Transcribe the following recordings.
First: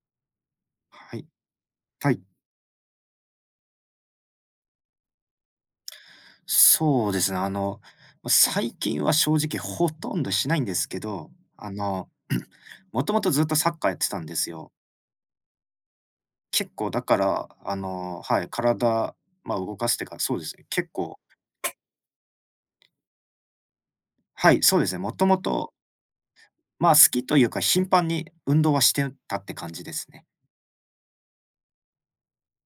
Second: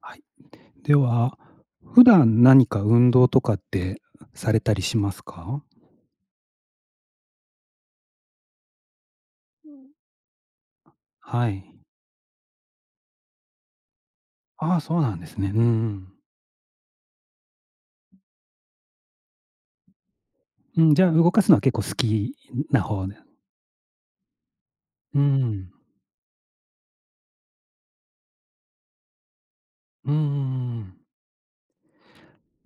はい。ではい。は、普はい。段何か運動とかってされたりしますか？そうですね、あの、最近は正直ほとんどしないんですけど、はあい。の、もともとずっとサッカーやってたんですよ。ああ、そうなんですね。うんうん。結構だから、はい、体、まあ、動かすっていうか、そうですね、うん、じゃあ動かすのは結構好きな方で、はい、そうですね、もうともんうん。と、まあ、好きというか頻繁に運動はしてたって感じですうんうね。ん。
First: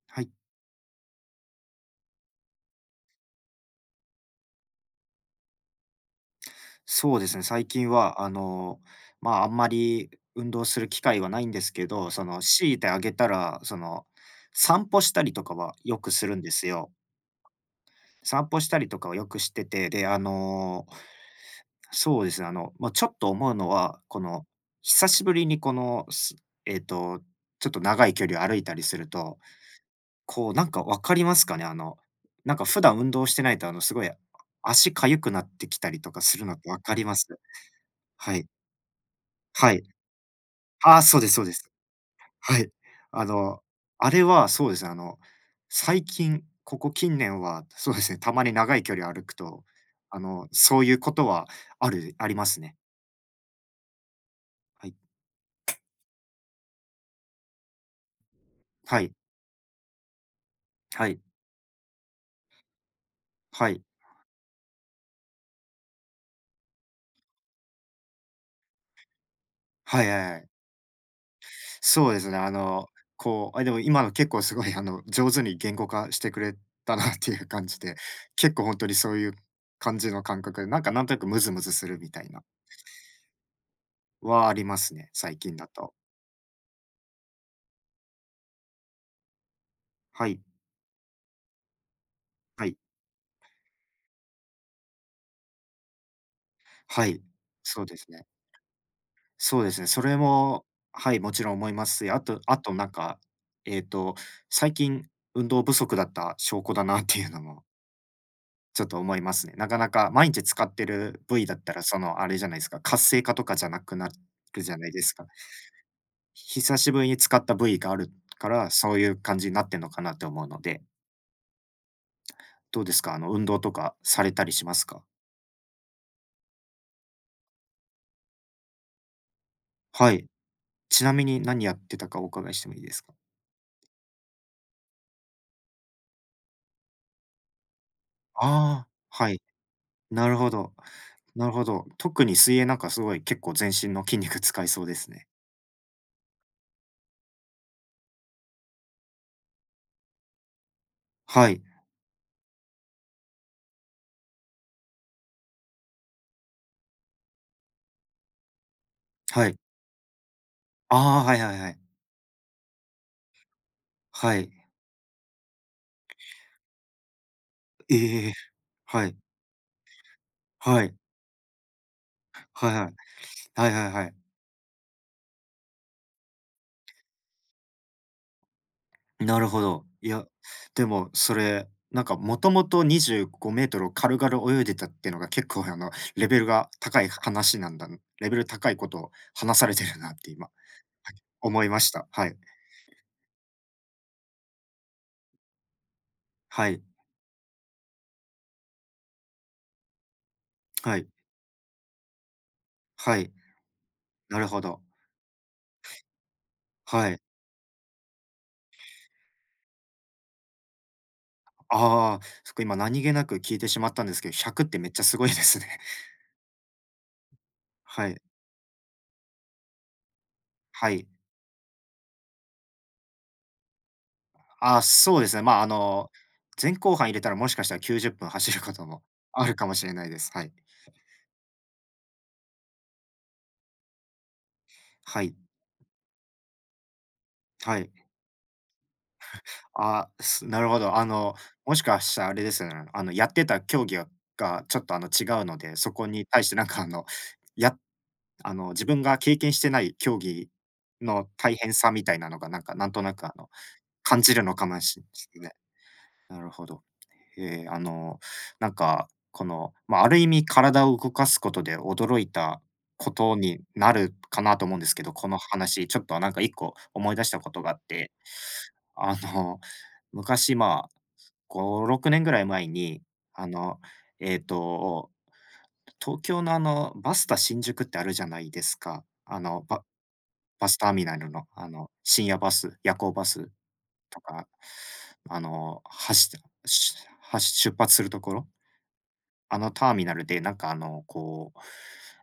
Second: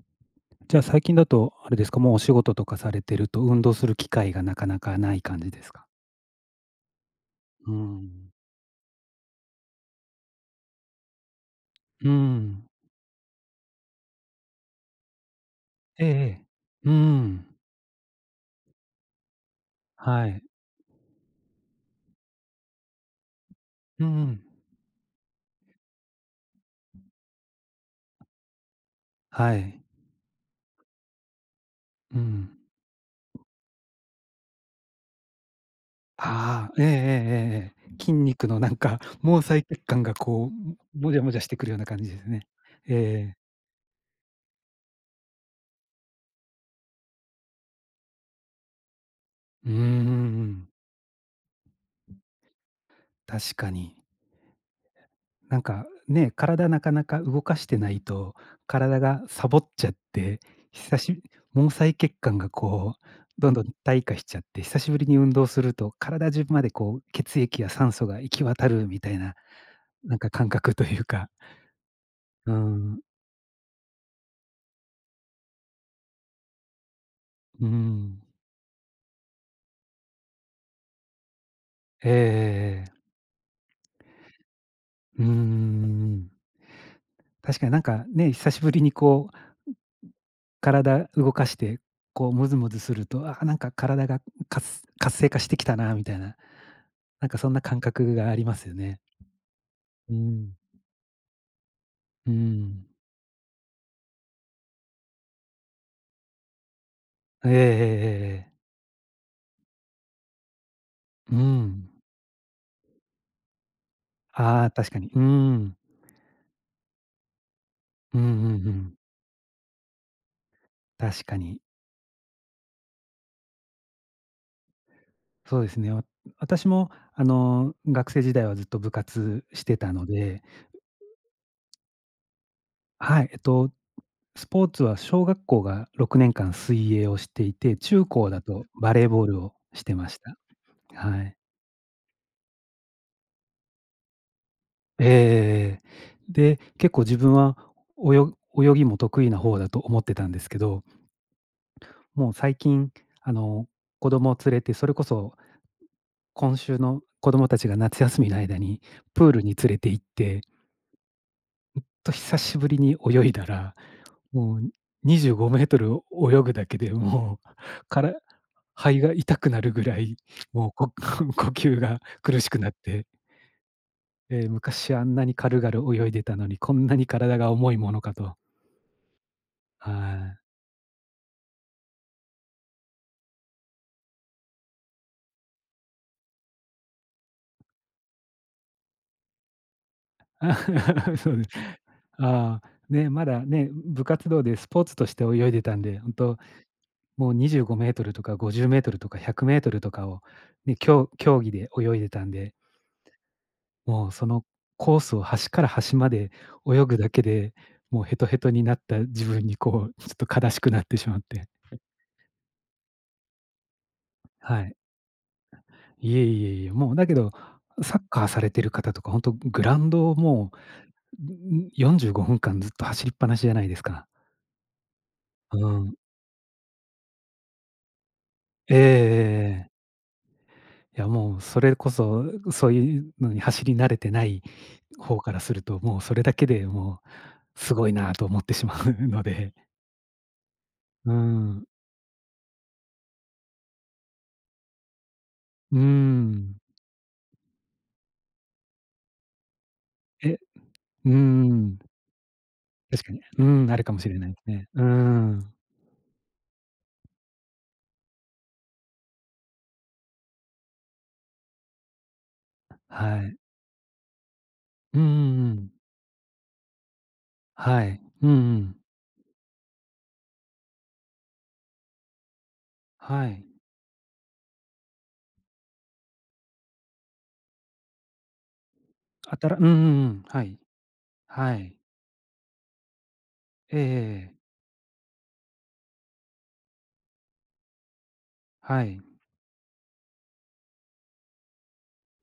はい。じゃあ最近だとあれですか、もうお仕事とかされてると運動する機会がなかなかない感じですか？そうですね、最う近は、あん。の、まあ、あんまり運動する機会はないんですけど、うん。強いてあげたら、散歩したりとかはよええくえするんえ。ですよ。うん。散歩したりとかはよくしてて、で、あはい。の、そうですね、あの、まあ、ちょっと思うのは、うん。久しぶりにこの、えっと、ちょっと長い距離を歩いたりすると、はい。こう、なんか分かりますかね？うなんん。か普段運動してないと、すごい、足痒くなってきたりとかするのってああ、分ええええかえります？えええ。筋はい。肉のなんか、毛細は血い。管がこあう、あ、もそじうゃでもすじゃそうしでてくす。るような感じですね。はい。えええあえ。の、あれはそうですね、最近、ここ近年は、そうですね、たまに長い距離歩くと、うんん。そういうことはありますね。確かに。はい。なんか、ね、体なかなか動かしてないと、は体い。がサボっちゃって、久はい。し毛細血管がこう、どんどんはい。退化しちゃって、久しぶりに運動すると、体中までこう、血液や酸素が行き渡るみたいな、はいなはんかいはい。感覚というか。そうですね、うーん。こう、あ、でも今の結構すごい、上手に言語化してくれたなっていうう感ーじで、ん。結構本当にそういう感じの感覚で、なんかなんとなくムズムズするえみえええたいな、ええ。はありますね、うー最近だと。ん。確かになんかね、久しぶりにこうはい、体動かして、こうムズはムい。ズすると、あなんか体が活性化してきたなみたいな、はい、なんかそんな感そうです覚ね。がありますよね。そうですね。そうれん。も、はい、もちろん思いますし、あうとあとなん。んか、えっと、最近運動不足だった証拠だなっていうのええええもええ。ちょっと思いますね。なかなか毎日使ってるう部位だったら、ん。その、あれじゃないですか、活性化とかじゃなくなるああ、じゃな確いかでに。すうか。ん。久しぶりに使った部位があるうんうんから、うそん。ういう感じになってんのかなって思うので、確かに。どうですか？あの、運動とかされたりしますか？そうですね。私も、あの、学生時代はずっと部活してたのはい。で、ちなみに何やってたかお伺いしてもいいですか？はい、スポーツは小学校が6年間水泳をしていて、中高だとああバレーボー、ーはい。ルをしてましなた。るほど。はい。なるほど。特に水泳なんかすごい結構全身の筋肉使いそうでえすね。えええ。で、結構自分はおよ泳ぎも得意な方だと思ってたんですけど、はい。もう最近、あの、子供を連れて、それこそ今週の子供たちが夏休みの間にプールはにい。連れて行って、ああ、はいはいはい。と久しぶりに泳いだら、はい。もう25メートル泳ぐだけでもう、からええ。肺はがい。痛くなるぐらい、もう、はこ い。呼吸が苦しくはなっいはい。て、はいはいはい。えー昔あんなに軽々泳いでたのに、こんなに体が重いものかと。なるほど。はいや、でもそれ、なんかもともと25メートルを軽々泳いでたっていうのが結構レベルが高い話なんだレベル高いことを話されてるなってい。今 そうです。思いました。はい。ああ、ね、まだね、部活動でスポーツとして泳いでたんで、本当はい。もう25メートルとか50メートルとか100メートルとかを、ね、はい。競技で泳いでたんで、はい。もうそなのるほど。コースを端から端まで泳ぐはだい。けで、もうヘトヘトになった自分にこう、ちょっと悲しくなってしまって、ああ、そっか、今何気なく聞いてしまったんですけど、は100っい。てめっちゃすごいですね。いえいえいえ、もうだけど、サッはい。カーされてる方とか、本当グラウンドをもはい。う、んよん、45分間ずっと走りっぱなしじゃないですか。あ、そうですね。まあ、うん。前後半入れたらもしかしたら90分走るこえええとえもあるかええ。もしれないです。はい。いや、もうそれこそ、そういうのに走り慣れてない方はかい。らすると、もうそれだけですはごい。いなと思ってしまうので。なるほど。うん。もしかしたらあれですよね。あの、やってた競技がちょっと、違うので、うーそこに対してん。なんか、やあの、自分が経験してない競え、技うーの大変ん。さみたいなのが、なんか、なんと確かなに。く、あうの、ん、あるかもしれ感ないじでるすのかね。もうーしんすね。ん。なるほど。ええ、なんか、この、まあ、ある意味体を動かすことで驚いたこはとい。になるかなと思うんですうんけうど、このんうん。話、ちょっとなんか1個思い出したことがあっはい。て、うんうん。あの、昔、まあ、5、6年ぐらい前に、はい。あの、えっと、東京のあの、バスタ新宿ってあるじゃないですか。あたらうんうんうん。はい。バスターミナルの、はあい。の、深夜バス、夜行バス。ええええとええ。か、あの、走ってし走出発するところ、はい。あのターミナルで、なんかあの、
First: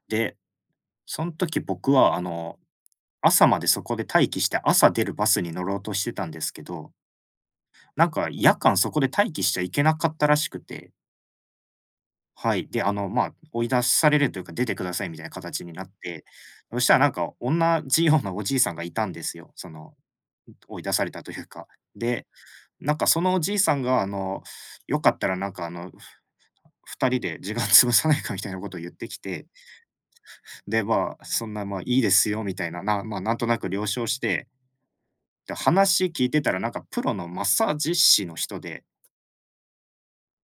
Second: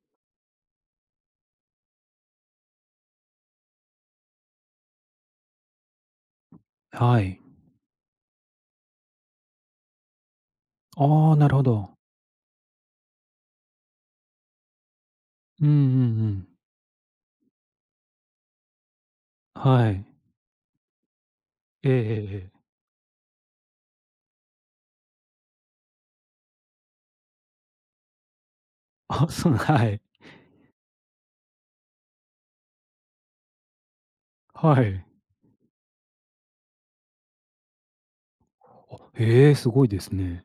で、その時僕はあの、朝までそこで待機して、朝出るバスに乗ろうとしてたんですけど、はい。なんか夜間そこで待機しちゃいけなかったらしくて、ああ、なるほど。はい、で、まあ、追い出されるというか、出てくださいみたいな形うんうんにうなって、ん。そしたらなんか同じようなおじいさんがいたんですよ。そはのい。追い出されたというか。ええええで、ええ。なんかそのおじいさんが、よかったらなんかあの、2人で時間潰さないかみたいなことを言っ てきあ、て、そう、はい。で、まあ、いいですよみたいな、まあ、なんとなく了承して、はい。で、話聞いてたらなんかプロのマッサージ師の人で、あ、ええ、すごいですね。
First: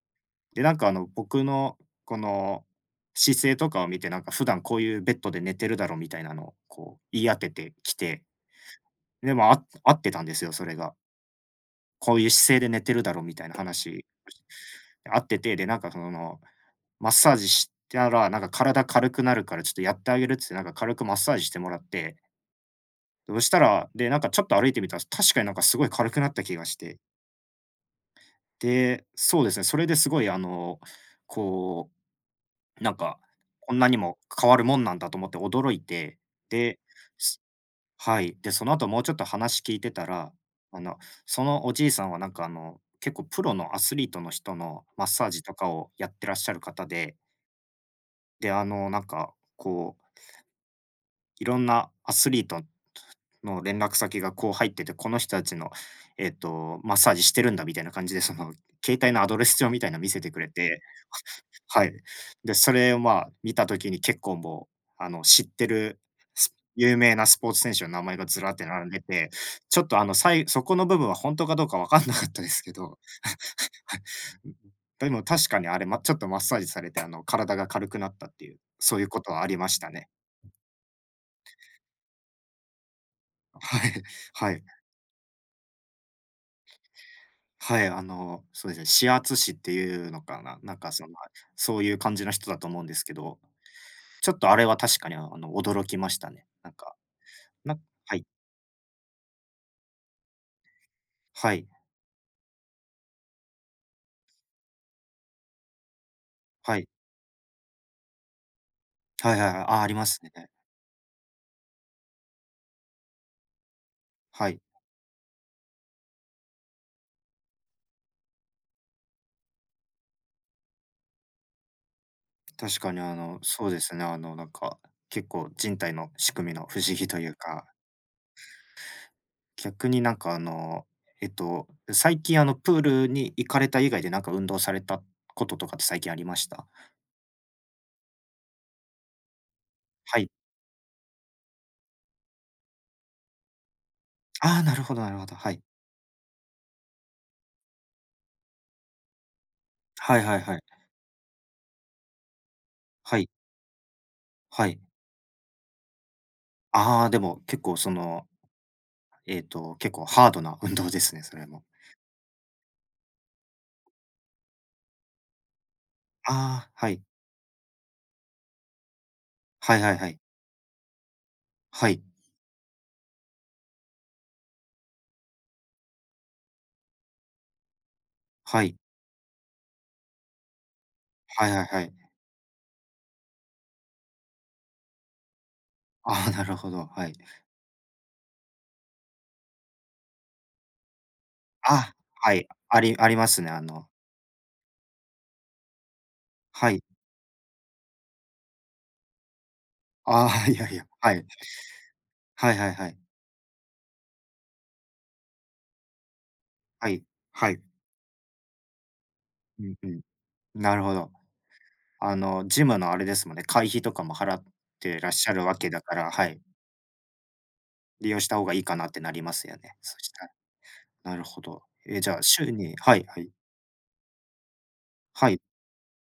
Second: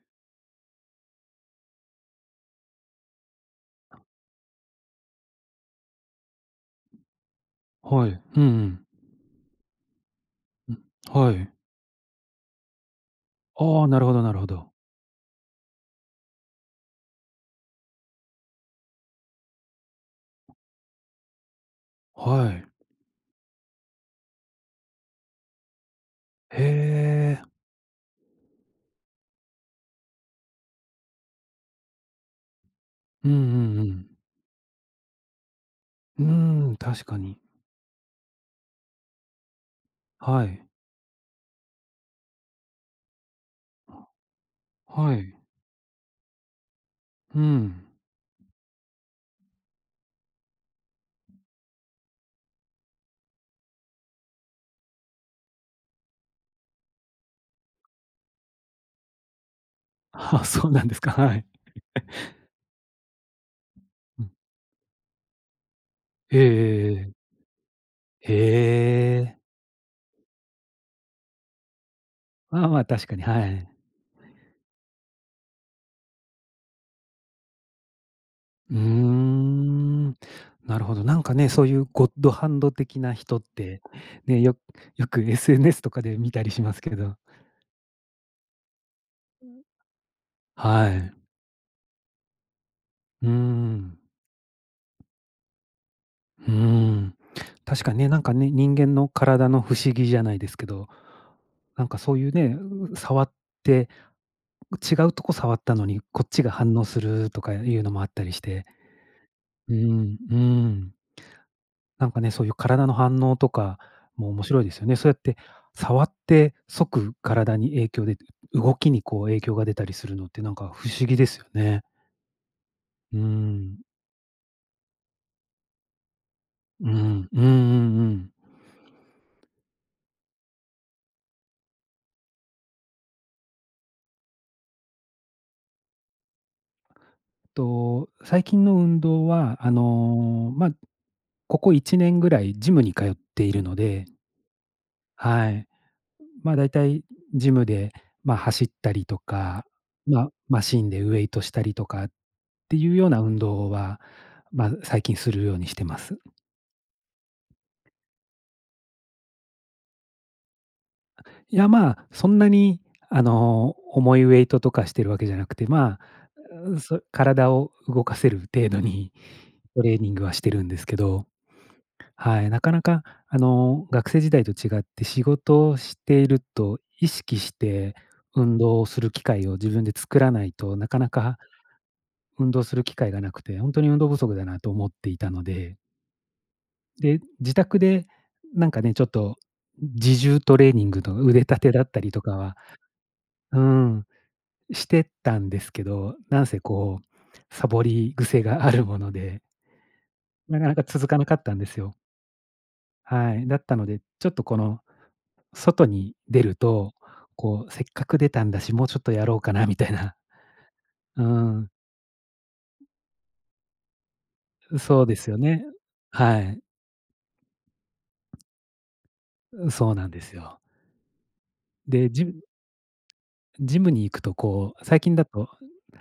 で、なんかあの、僕の姿勢とかを見て、なんか普段こういうベッドで寝てるだろうみたいなのをこう言い当ててきはい。て、うんうん。で、まあ、合ってたんですよ、そうれん、が。はい。こういう姿勢で寝てるだろみたいなああ、な話、るほどなるほど。あってて、で、なんかその、マッサージしたら、なんか体軽くなるからちょっとやってあげるっつって、なんか軽くマッサージしてもらって、はい。そしたら、で、なんかちょっと歩いてみたら、確かになんかすごい軽くなった気へがして。え。で、そうですね、それですごいこう、なんか、うんうこんんうなにん。も変わるもんなんだと思って驚いて、うーん、で、確かに。はい。で、その後もうちょっと話聞いてたら、はい。あの、そのおじいさんはなんかあの、結構プロのアスリートの人のマッはサーい。ジとかをやってらっしゃる方で、うん。で、いろんなアスリートの連絡先がこう入ってて、この人たちの、マッサージしてるんだみたいな感じで、その、携帯のアドレス帳みたいなの見 せてくあ、れそうて、なんですか。はい。はい。で、それを、まあ、見たときに結うん。構もう、あの、知ってる、ええええ有え名え。なスポーツ選手の名前がへずらって並んでて、え。ちょっと、あの、そこの部分は本当かどうかわかんなかったですまあけまあ、ど、確かに、はい。でも確かにあれ、ま、ちょっとマッサージされて、あの、体が軽くなったっていう、うーそういうことはありましたね。ん、なるほど。なんかね、そういうゴッドハンド的な人って、はい、ね、はい。よく SNS とかで見たりしますけど。はい、そうですね、指圧師っていうのかな、なんはかその、い。そういう感じの人だと思うんですけうーど、ん、ちょっとあれは確かにあの、驚きましたね。うーなんか、ん。な確かにね、はなんい、かね、人間の体の不思議じゃないですけど、はい、なんかそういうね、触って、違うとこ触ったのに、こっちが反は応い、するとかいうのもあったりして。はいはいはい、うあ、ありまん、すうね。ん。なんかね、そういう体の反応とかも面はい。白いですよね。そうやって触って即体に影響で、動きにこう影響が出たりするのってなんか不思議ですよね。確かにうそうでん。すね、結構人体の仕組みの不うん。思う議といんううんうか、ん。逆になんかあの、最近あの、プールに行かれた以外でなんか運動されたこととかって最近ありました？と、最近の運動は、あはい。の、ま、ここ1年ぐらいジムに通っているので、ああ、なるほどなるほど。ははい。い。ま、だいたいジムで、ま、走ったりとか、はいはいはい。マシンでウエイトしたりとかっていうようはない、運動は、はまあ、い。最近するようにしてます。ああ、でも結構その、結構ハードな運動ですね、それいも。や、まあ、そんなに、あの、重いウェイトとかしてるわけじゃなくて、まあ、ああ、はい。体を動かせる程度にはトいはレいーはニンい。グはしてるんですけど、はい。はい、なかなか、あの、学生時代と違って仕事をしていると、意識して運はい。動をする機会を自分で作らないと、なかなかはいはいはい。運動する機会がなくて、本当に運動不足だなと思っていたので、ああ、なるほど、はい。で、自宅でなんかね、ちょっと自重トレーニングの腕立てだっあ、たりとかはい、は、ありますね、あうのん、してたんですけど、なんせはい。こう、サボり癖があるもので、ああ、いなやかないかや、続はかい。なかったんですよ。はいはいはい。はい。だったので、ちょっとこの外に出るはと、い。はい。こう、せっかく出たんだし、もうちょっとやろうかうなんみたういん。な。なるほど。うん、あの、ジムのあれですもんね、会費とかも払ってそうらっでしすゃよるわね。けだから、ははい。い、利用した方がいいかなってなりますよね、そうそなしんでたら。すよ。なるほど。え、じで、ゃあ週に、はい。ジムに行くとこう、最近だはい。と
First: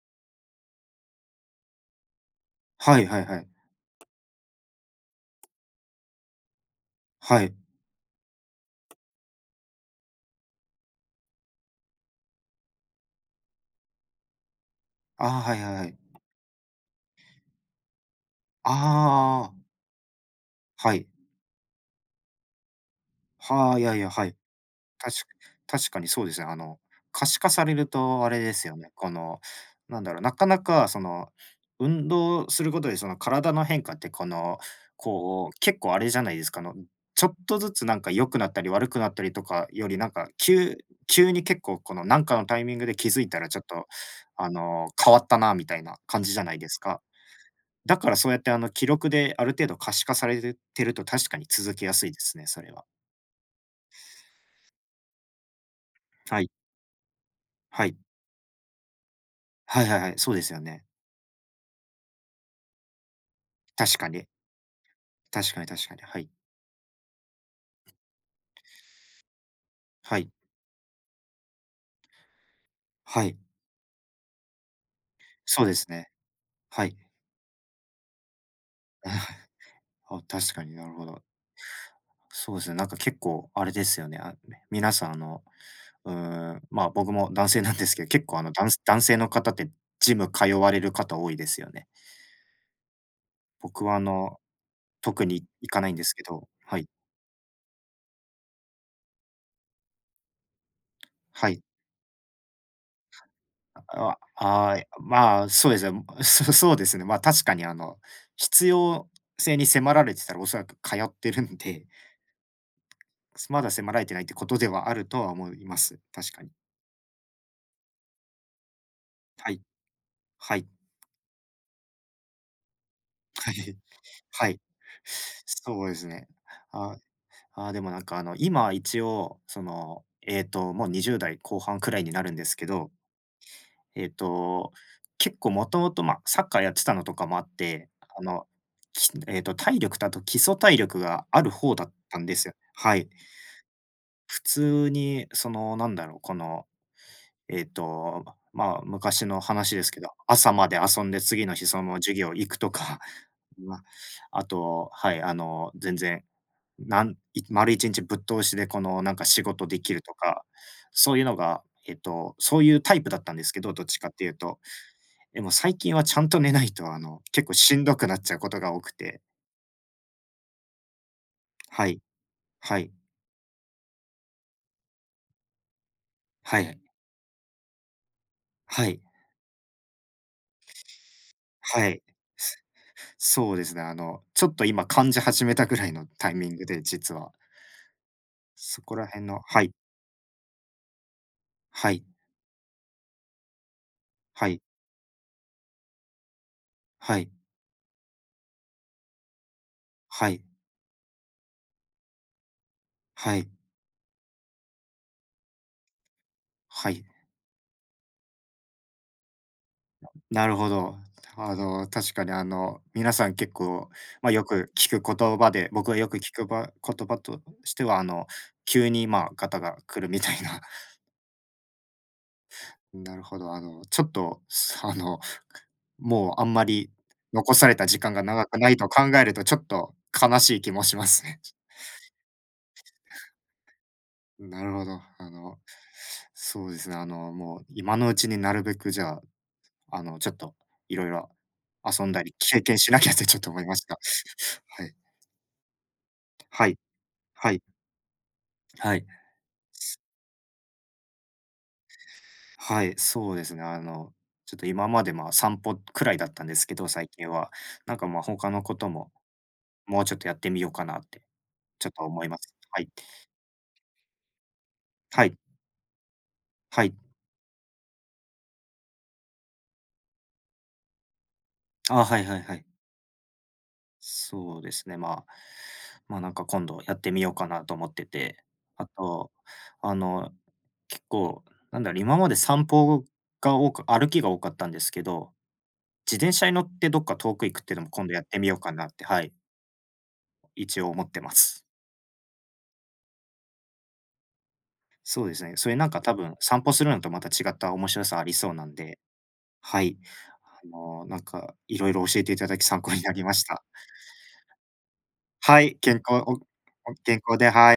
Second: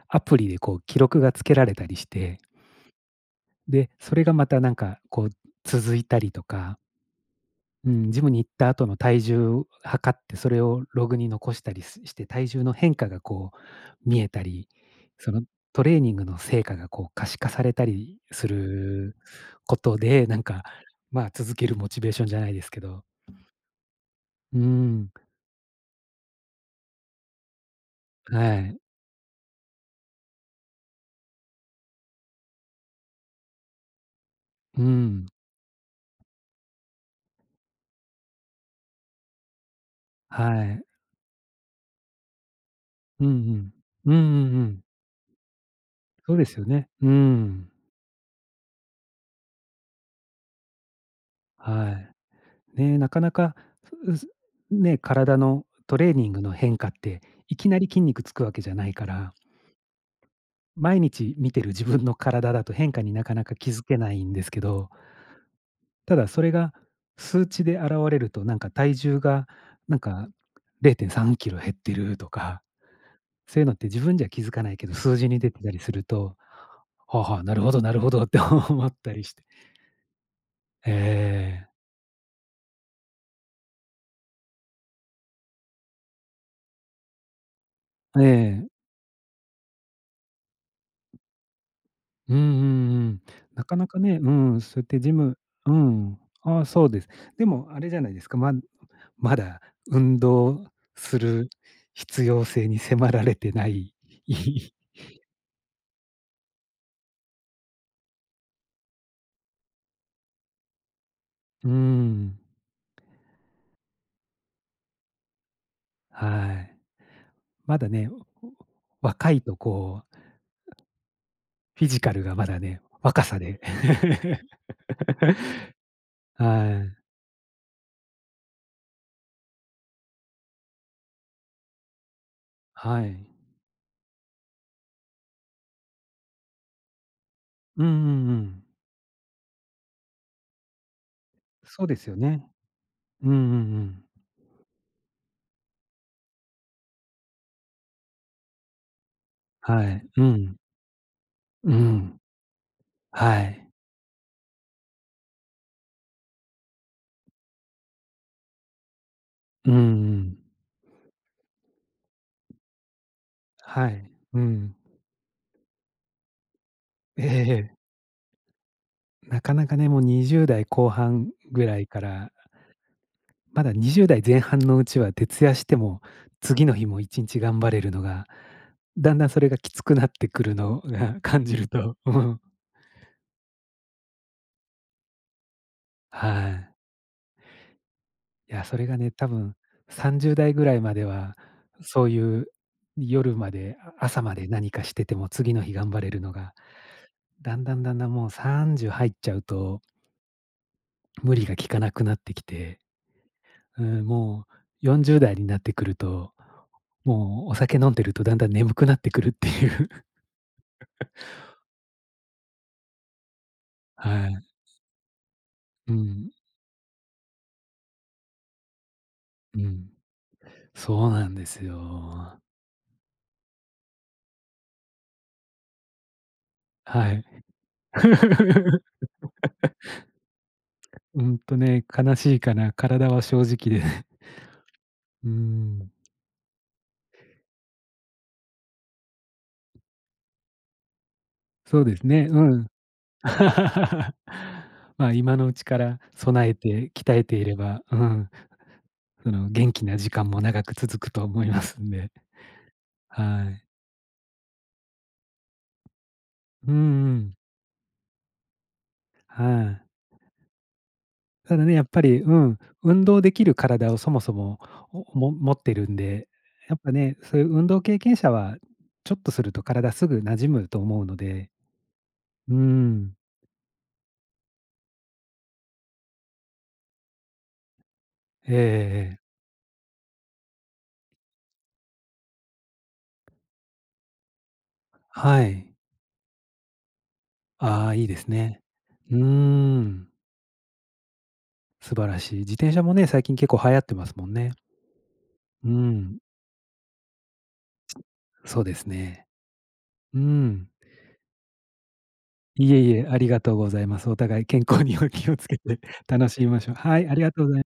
アプリでこう記録がつけられたりして、はいはいはいはい。で、それがまたなんかこう続いたりとか、はい。うん、ジムに行った後の体重を測って、それをログに残したりして、体重の変化がこう見えたり、あそあ、のはいはいはトい。レーニングの成果がこう可視化されたりするああ、ことで、なんか、はい。まあ、続けるモチベーションじゃないですけど、はあ、いやいや、はい。うーん、たし確かにそうですね。あの、可視化されるとあはれですよい、ね。この、なんだろう、なかなかその、運動することでその体の変化ってこの、うん、こう、結構あれじゃないですか、あの、ちょっとずつなんか良くなったり悪くなったりとかよりなんか、は急い、急に結構このなんかのタイミングで気づういたらちょっんと、うん、うんうあんうん。の、変わったなみたいな感じそうじゃでないすよですね。か。うん。だからそうやってあの記録である程度可視化されてると確かに続けはやすいですね、それい。は。ね、なかなか、うすね、体のトレーニンはグい。の変化って、いきなはりい。筋肉つくわけじゃないから、はいはいはい、そうですよね。毎日見てる自分の体だと変化になかなか気づ確けかないに。んですけど、確かに確かに。たはだい。それが数値で現れると、なんか体重がなんはかい。0.3キロ減ってるとか、はい。そういうのって自分じゃ気づかないけど、数字に出てそうたでりすするね。と、はい。はあはあ、なるほどなるほどって 思ったりし て。あ、確かになるほど。えそうですね、なんか結構あれですよね。あ、ね皆さんあの、うーまあ、僕も男性なんですけど、え。え結構あのえ。男性の方ってジム通われる方多いですよね。うんうんうん。なか僕なはあかね、うの、ん、そうやってジ特ム、に行うかないんですん。けど、ああ、はそい。うです。でもあれじゃないですか、まだ運動するはい。必要性に迫られてない。あ あー、まあ、そうですね。そうですね。まあ、確かにあの、必要性に迫られてたらおそらく通ってるんうで、ん、まだ迫られてないってことではあるとは思います。確かに。はい。まだね、若いはとい。こう、はい。フィジカルがまだね、若さはで。い。は い。そうですね。はい、ああー、でもなんかあの、今一応その、もう20代後半くらいになるんですけど、はい。えっと、結構もともと、まあ、サッカーやってたのとかもあっうんて、うんあうの、ん。きえっと、体力だと基礎体力がある方だそうっですよたんでね。すよ。はい。うんうんうん。普通にその、なんだろう、この、えっと、まあ、昔の話ではすけい。ど、う朝ん。まで遊んで次の日うそのまま授ん。業行くとか、はい。ま、あと、はい、あの、全然、なんい丸一日ぶっ通しでこの、なんか仕事うんでうきるとん。か、そういうのが、そういうタイプだったんですけど、どっはちかっい。ていううと。ん。でも最近はちゃんと寝ないと、あの、結構えしんえ、どくなっちゃうことが多くて。なかなかね、もう20代後半ぐらはいかい、ら、はい、まだ20代前半のうちは徹夜しても、は次のい、日も1日頑張れるのが、はい、だんだんそれがきつくなってくるのが感じるはと、い。うん、そうですね、あの、ちょっと今感じ始めたぐらいのタはイミングい。で、実は。いや、そそれこがらね、辺多の、分はい、30代ぐらいまでは、はそい、ういう夜まで、あ、朝まはでい、何かしてても次の日頑張れるのが、はい、だんだんだんだんもう30入っちゃうとはい、無理がきかなくなってきて、はい、うん、もう40代になってくると、はい。もうお酒飲んでるとだんだん眠くなってくるっていう。なるほど。あの、確かにあの、皆さん結構、まはあ、よい。く聞く言葉で、僕うがよく聞ん、くば言葉としては、あの、急に、まあ、ガうタがん。来るみたいな。そうなんですよ。なるほど、あの、ちょっと、すあの、もうあんまりはい。残された時間が長くないと考 えると、ちょっと悲しい気もしまうすんね。とね、悲しいかな、体は正直で。なるほど。あうの、ん、そうですね。あの、もう今のうちになるべくじゃあ、あの、ちょっといろいろそうで遊すんだね、りう経ん。験しなきゃってちょっと思いました。はい。まあ、今のうちから備えはい。て鍛えていはれい。ば、うん、はい。その元気な時間も長く続くと思いますんで。はい、そうではすね。い。あの、ちょっと今まで、まあ、散歩くらいだったんですうけんど、最う近ん。は。なんか、まあ、他のことも、はい。もうちょっとやってみようかなってただね、やっちょっぱとり、思いうます。ん、はい。運動できる体をそもそも、はい。持ってるんで、やっはぱい。ね、そういう運動経験者は、ちょっとすると体すぐ馴染むと思うので、ああ、はいはいうはーい。ん。そうですね、まあ、なんか今度やってみようかなと思ってて、ええあえと、え。あの、結構、なんだろう、今まで散歩が多く歩きが多かったんですけど、はい。自転車に乗ってどっか遠く行くっていうのあもあ、い今い度でやっすてみようね。かなって、うはーい、ん、一応思ってます。素晴らしい。自転車もね、最近結構流行ってますもんね。そうですね、そうれなんか多ん、分散歩するのとまた違った面白さありそうそうなんですで、ね。はい、うあん。の、なんかいろいろ教えていただきいえ参考いにえ、なありりまがしとうた。ございます。お互い健康にお気をつけはい、て健康楽おしみましょう。おはい、あ健りが康とうで、ございはい。